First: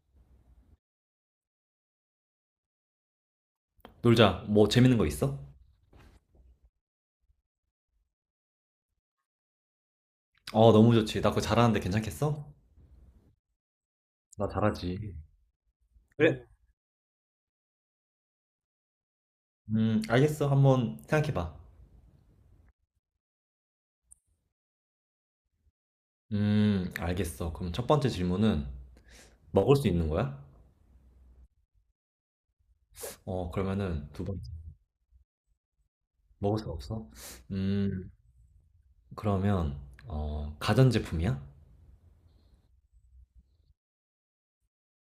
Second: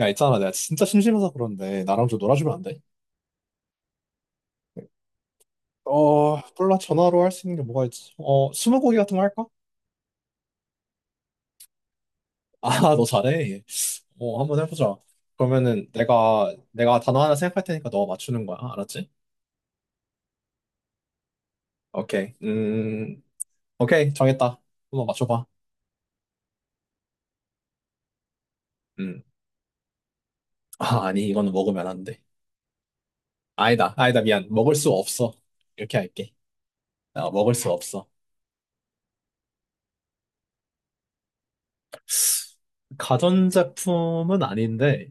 야, 있잖아. 내가 진짜 심심해서 그런데 나랑 좀 놀아주면 안 돼? 놀자. 뭐 재밌는 거 있어? 어, 몰라. 전화로 할 수 있는 게 뭐가 있지? 어, 스무고개 같은 거 할까? 너무 좋지. 나 그거 잘하는데 괜찮겠어? 아, 너 잘해. 어, 나 한번 해보자. 잘하지. 그러면은 그래. 내가 단어 하나 생각할 테니까 너 맞추는 거야. 알았지? 알겠어. 한번 생각해봐. 오케이. 오케이. 정했다. 한번 맞춰봐. 알겠어. 그럼 첫 번째 질문은 음. 먹을 수 있는 거야? 아, 아니, 이거는 먹으면 안 돼. 아니다, 그러면은 아니다, 두 번째. 미안. 먹을 수 없어. 이렇게 할게. 먹을 수 없어? 아, 먹을 수 없어. 음, 그러면 가전제품이야? 가전제품은 아닌데,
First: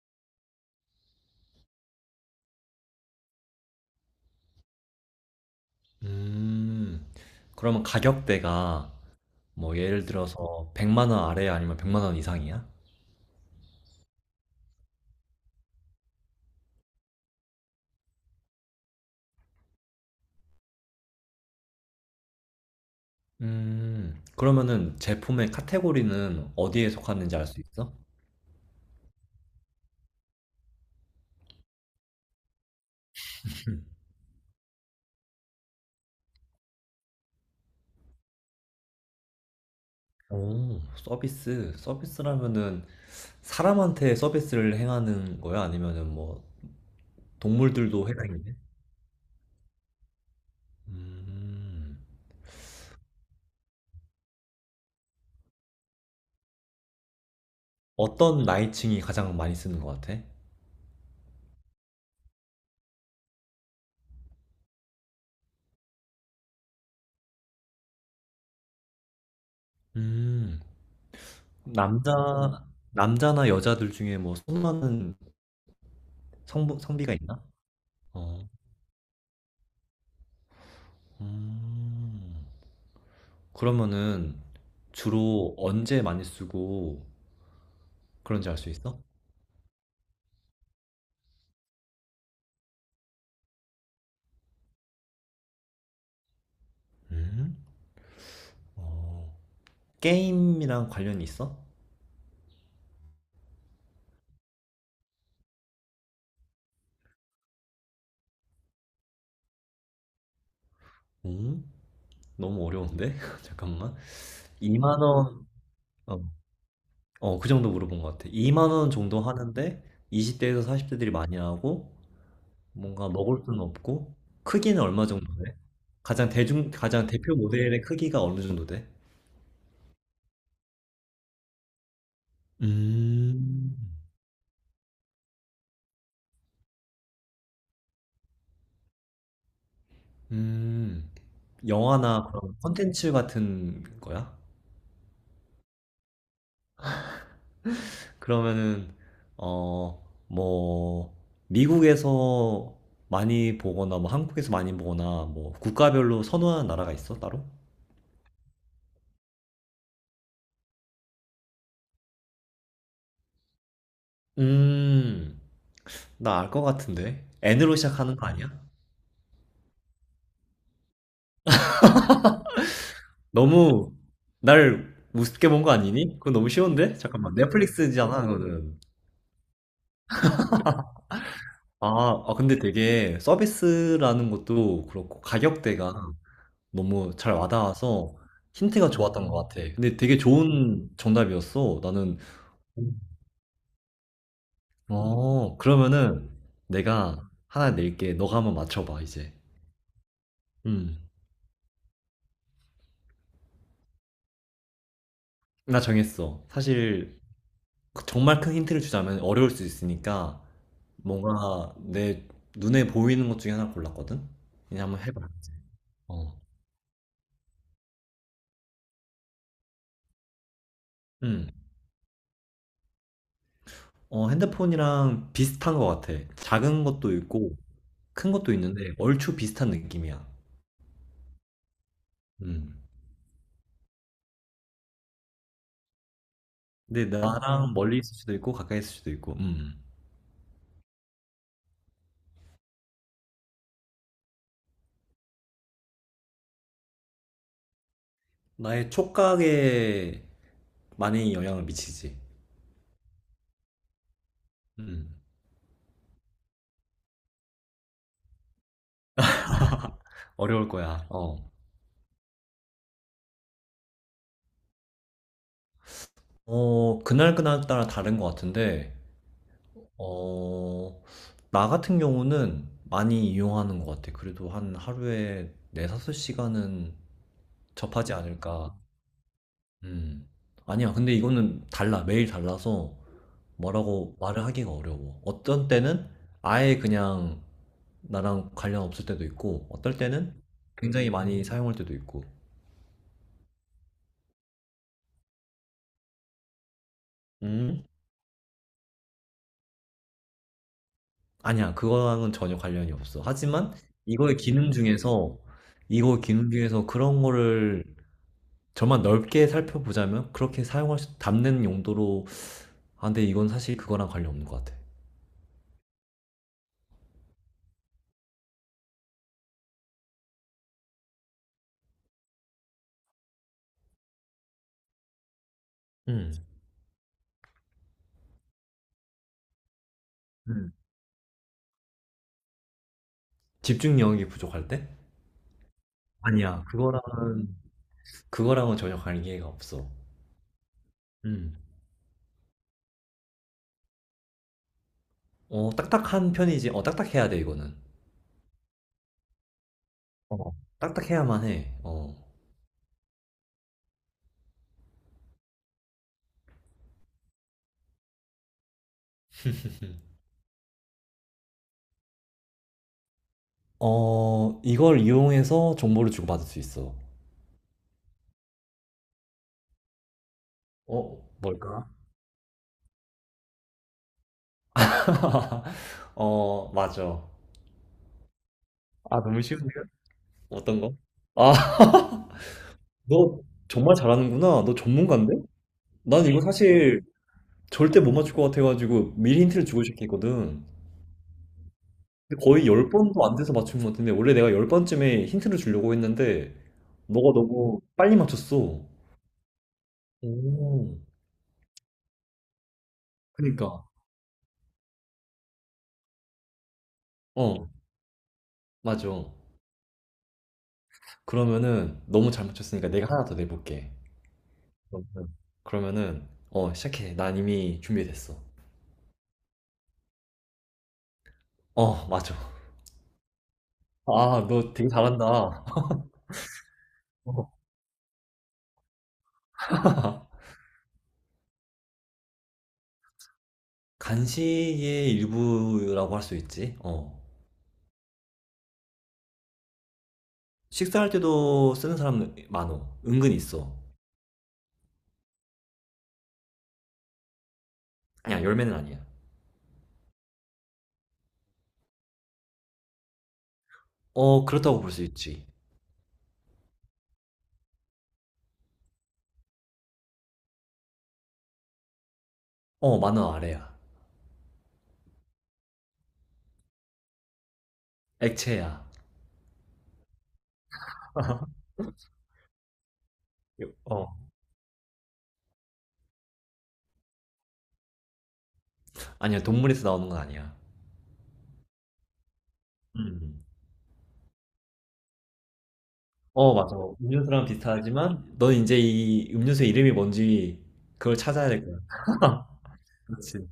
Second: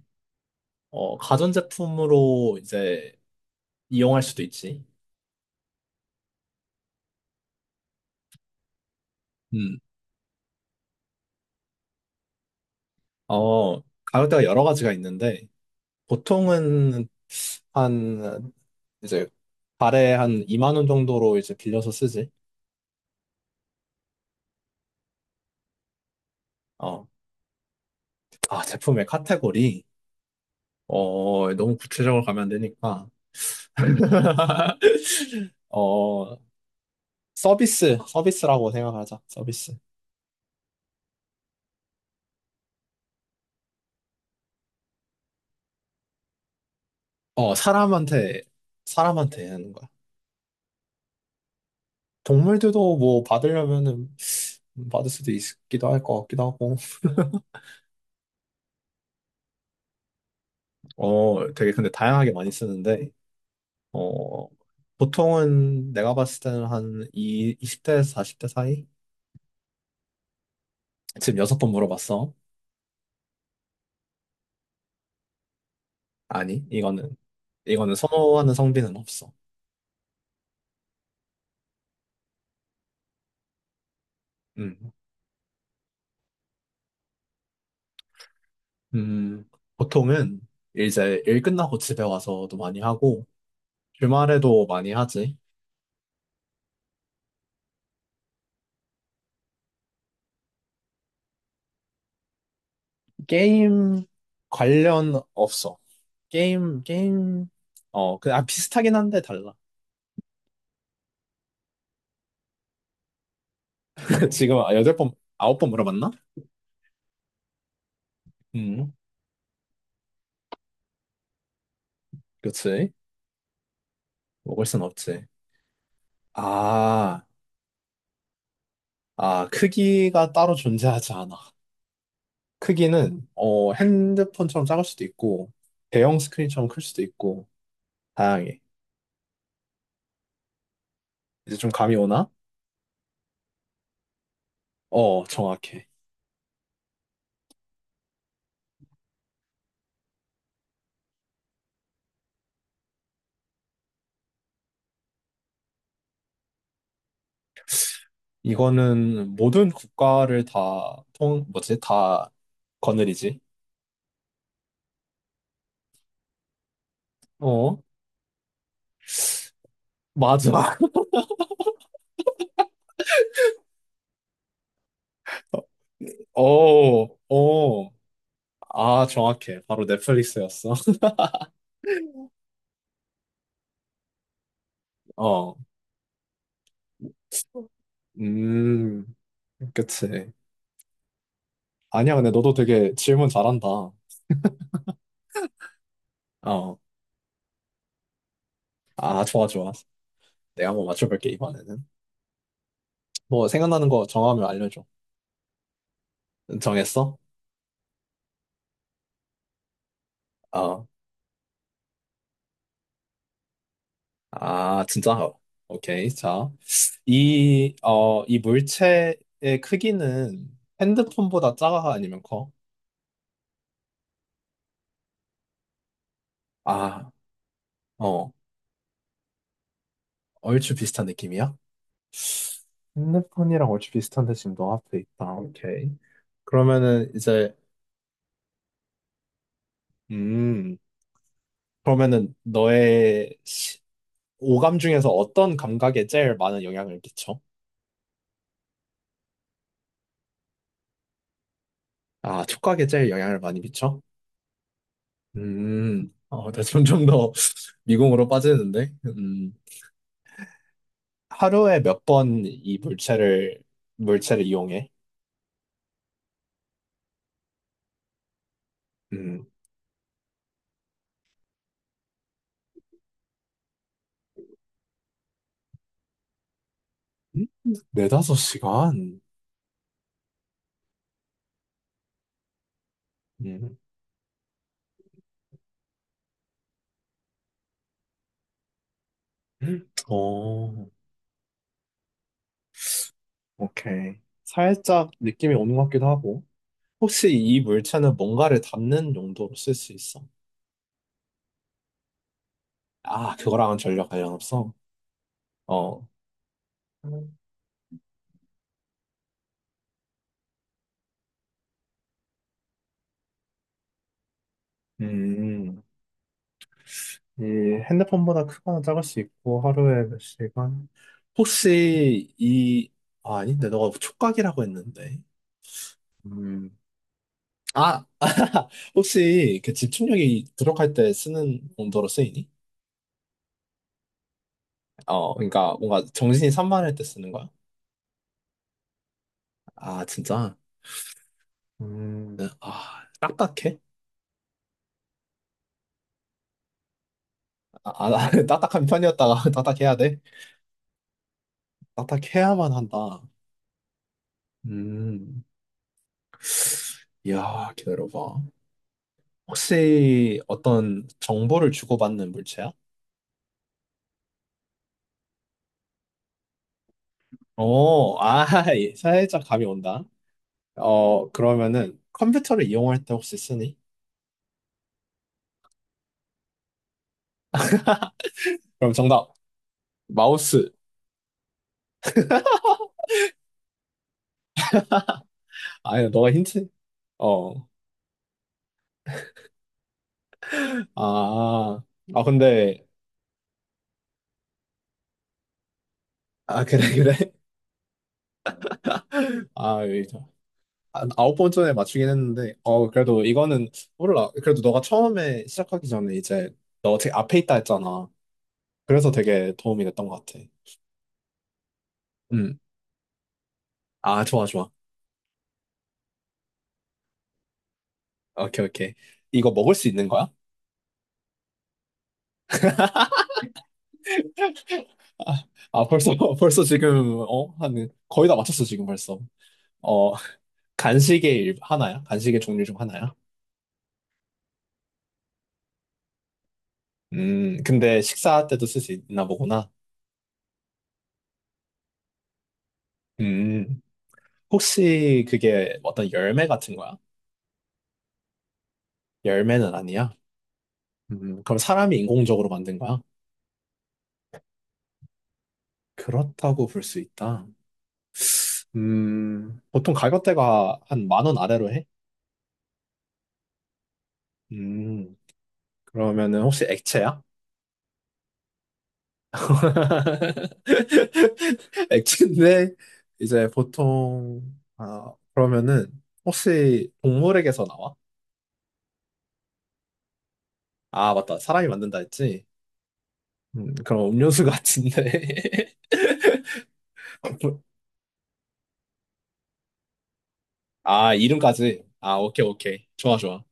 어, 가전제품으로 이제 이용할 수도 있지. 음, 그러면 가격대가 뭐 음, 예를 들어서 100만 원 아래 아니면 100만 원 이상이야? 어, 가격대가 여러 가지가 있는데, 보통은 한, 이제, 달에 한 2만 원 정도로 이제 빌려서 쓰지. 그러면은 제품의 카테고리는 어디에 어, 속하는지 알 수 있어? 아, 제품의 카테고리. 어, 너무 구체적으로 가면 안 되니까. 어, 서비스, 서비스라고 생각하자, 서비스. 오, 서비스. 서비스라면은 사람한테 서비스를 행하는 거야? 아니면은 뭐 어, 동물들도 해당이 사람한테, 네 사람한테 하는 거야. 음, 동물들도 뭐 받으려면은 받을 수도 있기도 할 것 같기도 하고. 어떤 나이층이 가장 많이 쓰는 것 같아? 어, 되게 근데 다양하게 많이 쓰는데, 어, 보통은 내가 봤을 때는 한 이, 20대에서 40대 사이? 음, 지금 6번 남자, 물어봤어. 남자나 여자들 중에 뭐 선호하는 아니, 성비가 이거는, 있나? 이거는 어, 선호하는 성비는 없어. 음. 그러면은 음, 주로 언제 많이 쓰고 그런지 알 수 있어? 음, 보통은 이제 일 끝나고 집에 와서도 많이 하고, 주말에도 많이 하지. 음? 어, 게임이랑 관련이 있어? 게임 관련 없어. 게임, 게임, 어, 그, 아, 비슷하긴 한데 달라. 오? 너무 어려운데? 잠깐만. 지금 여덟 2만 번, 원, 9번 물어봤나? 어, 그 정도 물어본 것 같아. 2만 원 음, 정도 하는데 20대에서 40대들이 많이 하고 그치. 뭔가 먹을 수는 없고 먹을 크기는 순 얼마 없지. 정도 돼? 가장 가장 아. 대표 모델의 크기가 어느 정도 돼? 아, 크기가 따로 존재하지 않아. 크기는 어, 음, 핸드폰처럼 작을 수도 있고 대형 스크린처럼 클 수도 있고 다양해. 음, 이제 좀 감이 영화나 오나? 그런 콘텐츠 같은 거야? 어, 정확해. 그러면은, 어, 뭐, 미국에서 많이 보거나, 뭐, 한국에서 많이 보거나, 뭐, 국가별로 선호하는 나라가 있어, 따로? 이거는 모든 국가를 다 통, 뭐지? 다 거느리지. 음, 나 알 것 같은데. N으로 어, 시작하는 거 아니야? 맞아. 너무 날 우습게 본 거 아니니? 그건 너무 쉬운데? 어, 잠깐만, 어. 넷플릭스잖아, 그거는. 아, 정확해. 바로 넷플릭스였어. 아, 근데 되게 서비스라는 것도 그렇고 어. 가격대가 너무 잘 와닿아서 힌트가 음, 좋았던 것 같아. 근데 되게 그치. 좋은 정답이었어. 아니야, 나는, 근데 너도 되게 질문 잘한다. 어. 어, 그러면은 내가 하나 낼게. 너가 한번 맞춰봐, 아, 이제. 좋아, 좋아. 내가 한번 음, 맞춰볼게, 이번에는. 뭐, 생각나는 거 정하면 알려줘. 나 정했어. 정했어? 사실 그 정말 큰 힌트를 주자면 어려울 수 있으니까 아, 뭔가 내 눈에 보이는 것 중에 하나 골랐거든? 아, 그냥 한번 진짜? 해봐. 어. 오케이. 어. 자, 이, 어, 이 물체의 크기는 음. 핸드폰보다 작아 아니면 커? 핸드폰이랑 비슷한 것 같아. 작은 아, 것도 있고 어, 큰 것도 있는데 얼추 비슷한 느낌이야. 얼추 비슷한 느낌이야? 음. 핸드폰이랑 얼추 비슷한데 지금 너 앞에 있다. 오케이. 근데 그러면은 이제, 나랑 멀리 있을 수도 있고 가까이 있을 수도 있고. 음. 음, 그러면은 너의 시- 오감 중에서 어떤 감각에 제일 많은 영향을 끼쳐? 나의 촉각에 많이 영향을 미치지. 아, 촉각에 제일 영향을 많이 미쳐? 음. 어, 나 점점 더 미궁으로 빠지는데? 어려울 거야. 어. 하루에 몇 번 이 물체를, 물체를 이용해? 그날그날 따라 다른 것 같은데 음, 어, 나 같은 경우는 많이 이용하는 것 같아. 그래도 한 하루에 4, 5시간은 음, 접하지 네다섯 않을까. 아, 시간? 음. 아니야. 근데 이거는 달라. 매일 달라서 음, 뭐라고 말을 하기가 어려워. 어떤 때는 아예 그냥 나랑 관련 없을 때도 있고, 어떨 때는 어, 굉장히 많이 사용할 때도 있고. 오케이. 살짝 느낌이 오는 것 같기도 하고. 혹시 이 음? 물체는 뭔가를 담는 용도로 쓸 수 있어? 아니야. 그거랑은 전혀 관련이 없어. 아, 하지만 그거랑은 전혀 관련 이거의 기능 없어? 중에서, 어, 이거 기능 중에서 그런 거를 저만 넓게 살펴보자면 그렇게 사용할 수, 담는 용도로, 아, 근데 이건 사실 그거랑 관련 없는 것 같아. 음, 이 핸드폰보다 크거나 작을 수 있고 하루에 몇 시간? 혹시 이 아, 아닌데 너가 촉각이라고 했는데 음. 음. 아 혹시 그 집중력이 음. 부족할 때 쓰는 용도로 쓰이니? 집중력이 부족할 때? 어 그러니까 뭔가 정신이 아니야, 산만할 때 쓰는 거야? 그거랑은 전혀 관계가 없어. 아 진짜? 음. 음. 아 딱딱해? 어, 딱딱한 편이지. 어, 딱딱해야 돼, 이거는. 아, 아 딱딱한 편이었다가 딱딱해야 돼? 어. 딱딱해야만 해. 어. 딱딱해야만 한다. 음. 이야 기다려봐. 혹시 어떤 정보를 주고받는 물체야? 어, 이걸 이용해서 정보를 주고받을 수 있어. 오, 아, 예, 살짝 감이 온다. 어, 어, 뭘까? 그러면은 컴퓨터를 이용할 때 혹시 쓰니? 어, 맞아. 그럼 아, 정답, 너무 쉬운데요? 마우스. 어떤 거? 아, 너 정말 잘하는구나. 너 전문가인데? 아니, 난 너가 이거 힌트? 사실 어, 절대 못 맞출 것 같아가지고 미리 힌트를 주고 시작했거든. 아, 아, 근데 거의 근데, 10번도 안 돼서 맞춘 것 같은데 원래 내가 10번쯤에 힌트를 주려고 했는데 아, 그래, 그래. 너가 너무 빨리 맞췄어. 아, 여기 저- 오, 아, 9번 전에 맞추긴 했는데, 어, 그래도 이거는, 그니까. 몰라. 그래도 너가 처음에 시작하기 전에 이제 너 되게 앞에 있다 어, 했잖아. 그래서 맞아. 되게 도움이 됐던 것 같아. 그러면은 너무 잘 음, 맞췄으니까 내가 하나 더 내볼게. 아, 좋아, 좋아. 그러면은, 그러면은, 어, 시작해. 난 이미 준비됐어. 오케이, 오케이. 이거 먹을 수 있는 거야? 어, 맞아. 아, 너 되게 아, 잘한다. 아, 벌써, 벌써 지금, 어? 어. 한, 거의 다 맞췄어, 지금 벌써. 어, 간식의 일, 하나야? 간식의 종류 중 하나야? 간식의 일부라고 할 수 있지. 어. 근데 식사할 때도 쓸 수 있나 보구나. 식사할 때도 쓰는 사람 많어. 은근 있어. 음, 혹시 그게 어떤 열매 같은 거야? 아니야, 열매는 아니야. 열매는 아니야? 그럼 사람이 인공적으로 만든 거야? 어, 그렇다고 볼 수 있지. 그렇다고 볼 수 있다. 보통 가격대가 한 만 원 아래로 해? 어, 만원 아래야. 음, 그러면은 혹시 액체야? 액체야. 액체인데 이제 어. 보통 아 그러면은 혹시 동물에게서 나와? 아니야, 동물에서 나오는 건 아니야. 아 맞다 사람이 만든다 했지. 음. 그럼 음료수 같은데. 어, 맞아. 음료수랑 비슷하지만, 넌 이제 이 음료수 이름이 뭔지 아 그걸 찾아야 될 거야. 이름까지. 아 오케이 오케이 좋아 그렇지. 좋아.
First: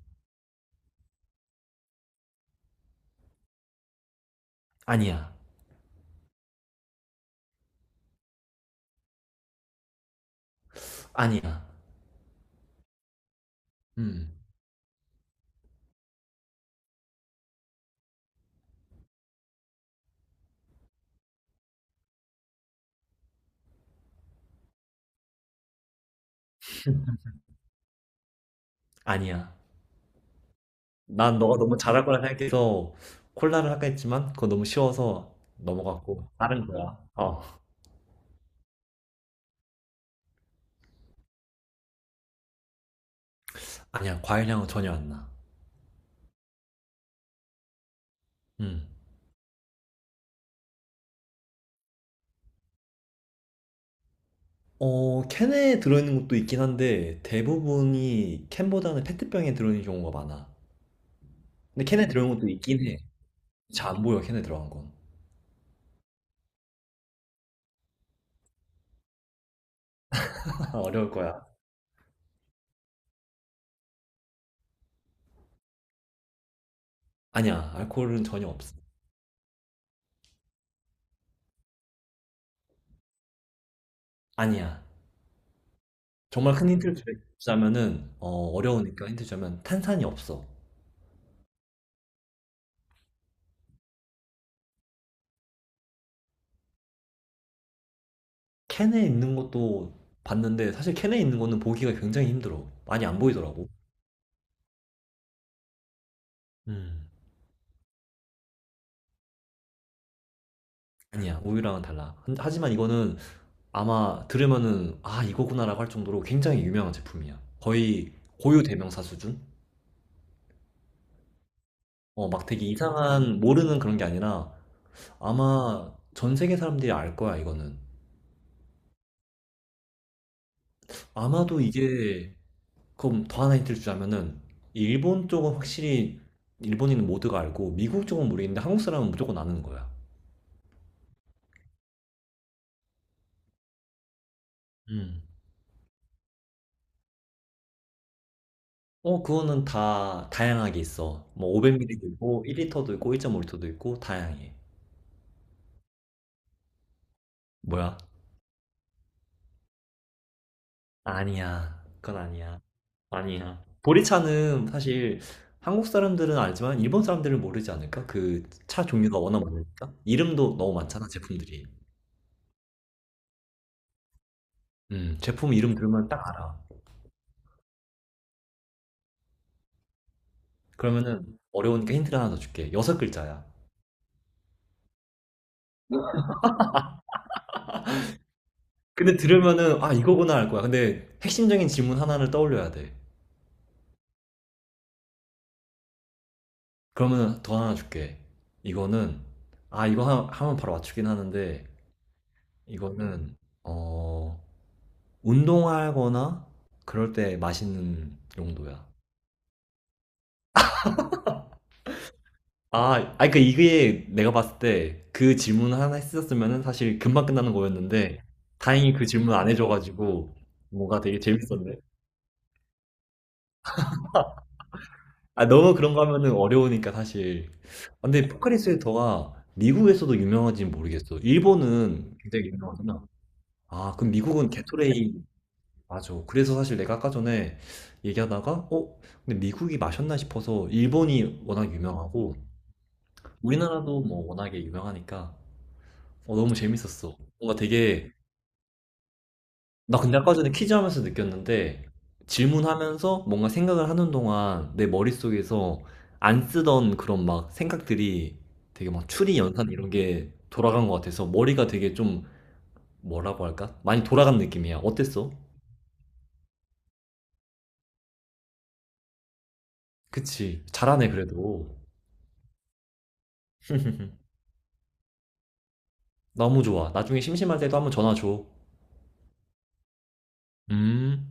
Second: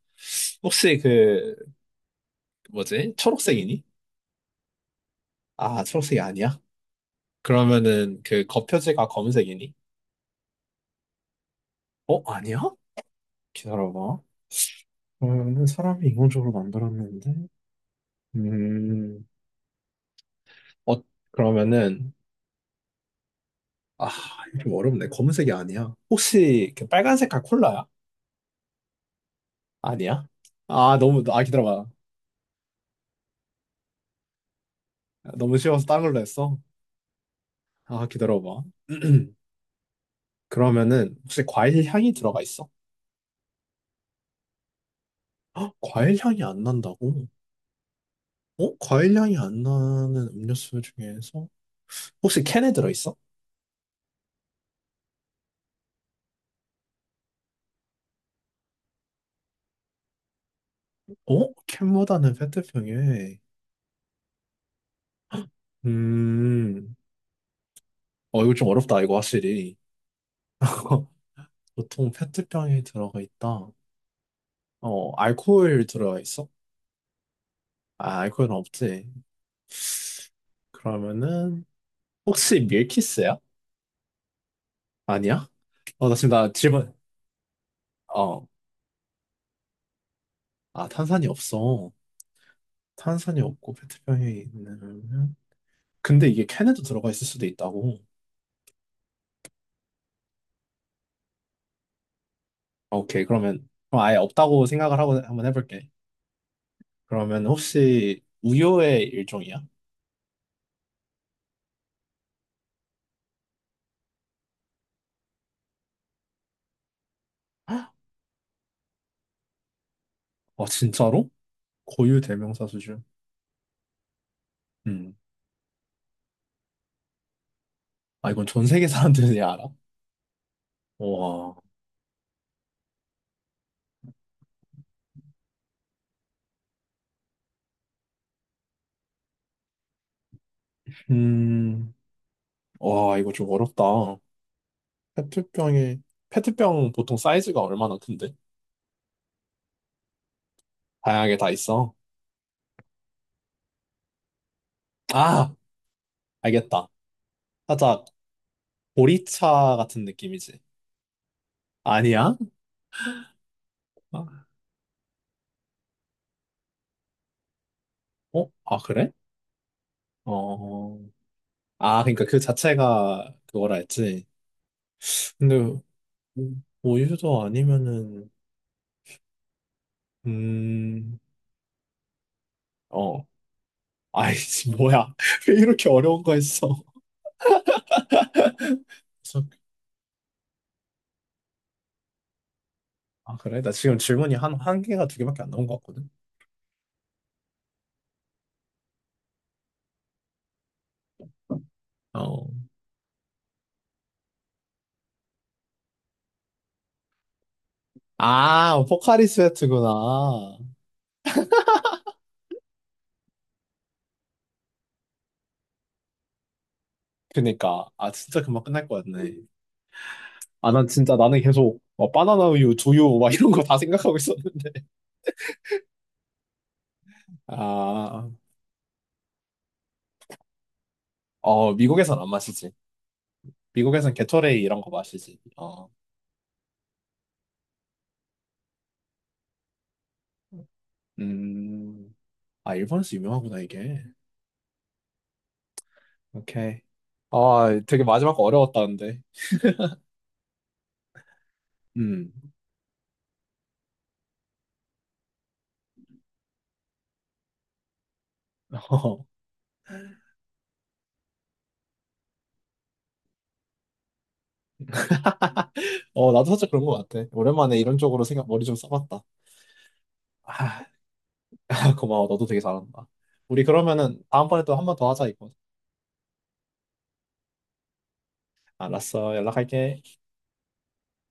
혹시 그 뭐지 초록색이니? 아니야. 아 초록색이 아니야? 그러면은 그 겉표지가 검은색이니? 아니야. 어 아니야? 기다려봐. 음, 그러면은 사람이 인공적으로 만들었는데. 음 어, 그러면은 아, 이거 좀 어렵네. 검은색이 아니야. 혹시 그 빨간색깔 콜라야? 아니야. 아니야? 아, 너무, 난 아, 너가 너무 기다려봐. 잘할 거라 생각해서 콜라를 할까 했지만, 그거 너무 쉬워서 너무 쉬워서 다른 걸로 넘어갔고, 했어. 다른 거야. 어. 아, 기다려봐. 그러면은 혹시 과일 향이 들어가 있어? 아니야, 과일향은 전혀 안 나. 헉, 과일 향이 안 난다고? 어? 음. 과일 향이 안 나는 음료수 중에서 혹시 캔에 들어있어? 어, 캔에 들어있는 것도 있긴 한데 대부분이 캔보다는 페트병에 들어있는 경우가 많아. 어? 근데 캔에 캔보다는 들어있는 것도 있긴 해. 페트병에. 잘 안 보여, 캔에 들어간 건. 음, 어, 이거 좀 어렵다, 이거 확실히. 그거 어려울 거야. 보통 페트병에 들어가 있다. 어, 알코올 들어가 있어? 아니야, 아, 알코올은 전혀 알코올은 없어. 없지. 그러면은 혹시 밀키스야? 아니야. 아니야? 어, 나 지금 나 정말 큰 질문 힌트를 주자면은 어, 어, 어려우니까 힌트 주자면 탄산이 없어. 아 탄산이 없어. 탄산이 없고 페트병에 있는 근데 이게 캔에도 들어가 있을 수도 있다고. 캔에 있는 것도 봤는데 사실 캔에 있는 거는 보기가 굉장히 힘들어. 많이 안 오케이 그러면 보이더라고. 그럼 아예 없다고 생각을 하고 한번 해볼게. 음. 그러면 혹시 우유의 일종이야? 아니야, 우유랑은 달라. 하지만 이거는 아마 들으면은 아 이거구나라고 할 정도로 굉장히 유명한 제품이야. 아 거의 고유 대명사 수준? 진짜로? 고유 어, 막 되게 대명사 수준. 이상한 모르는 그런 게 아니라 음. 아마 전 세계 사람들이 알 거야 이거는. 아 이건 전 세계 사람들이 알아? 와. 아마도 이게 그럼 더 하나 힌트를 주자면은 일본 쪽은 확실히 일본인 모두가 알고 미국 쪽은 모르겠는데 한국 사람은 무조건 아는 거야. 음. 와 이거 좀 어렵다. 음. 페트병에 페트병 보통 사이즈가 얼마나 큰데? 어 그거는 다 다양하게 있어. 다양하게 뭐 다 있어. 500ml도 있고 1L도 있고 1.5L도 있고 다양해. 아, 알겠다. 뭐야? 살짝 보리차 같은 느낌이지. 아니야. 그건 아니야? 아니야. 아니야. 아, 보리차는 사실 한국 사람들은 알지만 일본 사람들은 모르지 않을까? 그 어? 아, 차 그래? 종류가 워낙 많으니까. 이름도 너무 어. 많잖아, 제품들이. 아, 그러니까 그 자체가 그거라 했지. 제품 근데 이름 들으면 딱 알아. 우- 우유도 아니면은 음. 그러면은 어려우니까 힌트를 하나 더 줄게. 여섯 어. 글자야. 아이씨, 뭐야. 왜 이렇게 어려운 거 했어? 근데 그래서, 들으면은 아, 이거구나 알 거야. 근데 핵심적인 질문 하나를 떠올려야 돼. 아, 그래? 나 지금 질문이 한, 한 개가 두 개밖에 안 나온 것 같거든. 그러면 더 하나 줄게. 이거는 아, 이거 하면 바로 맞추긴 하는데 어. 이거는 어, 운동하거나 그럴 때 마시는 아, 용도야. 포카리 스웨트구나. 아, 아니, 그, 이게 내가 봤을 때 그 질문 하나 했었으면 사실 금방 끝나는 그니까. 아, 거였는데, 진짜 금방 끝날 다행히 것 그 같네. 질문 안 해줘가지고, 아, 난 뭔가 진짜 되게 나는 재밌었네. 계속 뭐 바나나 우유, 두유 막 이런 거 다 생각하고 있었는데 아, 너무 그런 거 하면은 어려우니까 사실. 아, 근데 아, 포카리 스웨터가 미국에서도 유명한지는 모르겠어. 어, 일본은 미국에선 안 굉장히 마시지. 유명하구나. 아, 그럼 미국에선 미국은 게토레이 이런 거 게토레이, 마시지. 어, 맞아. 그래서 사실 내가 아까 전에 얘기하다가, 어? 근데 미국이 마셨나 싶어서 일본이 워낙 음, 유명하고, 아, 일본에서 유명하구나, 우리나라도 이게. 뭐 워낙에 유명하니까 어, 너무 오케이. 재밌었어. 뭔가 아, 되게 되게 마지막 거 어려웠다는데. 나 근데 아까 전에 퀴즈 하면서 느꼈는데 음, 질문하면서 뭔가 생각을 하는 동안 내 머릿속에서 안 쓰던 그런 막 생각들이 되게 막 추리 연산 이런 게 돌아간 것 같아서 머리가 되게 좀 뭐라고 할까? 많이 돌아간 느낌이야. 어땠어? 어, 나도 살짝 그런 것 같아. 오랜만에 이런 쪽으로 생각, 머리 좀 써봤다. 그치. 아, 잘하네 그래도. 고마워. 너도 되게 잘한다. 우리 그러면은 다음번에 또 한 번 더 하자, 이거. 너무 좋아. 나중에 심심할 때도 한번 전화 줘. 알았어. 연락할게. 음.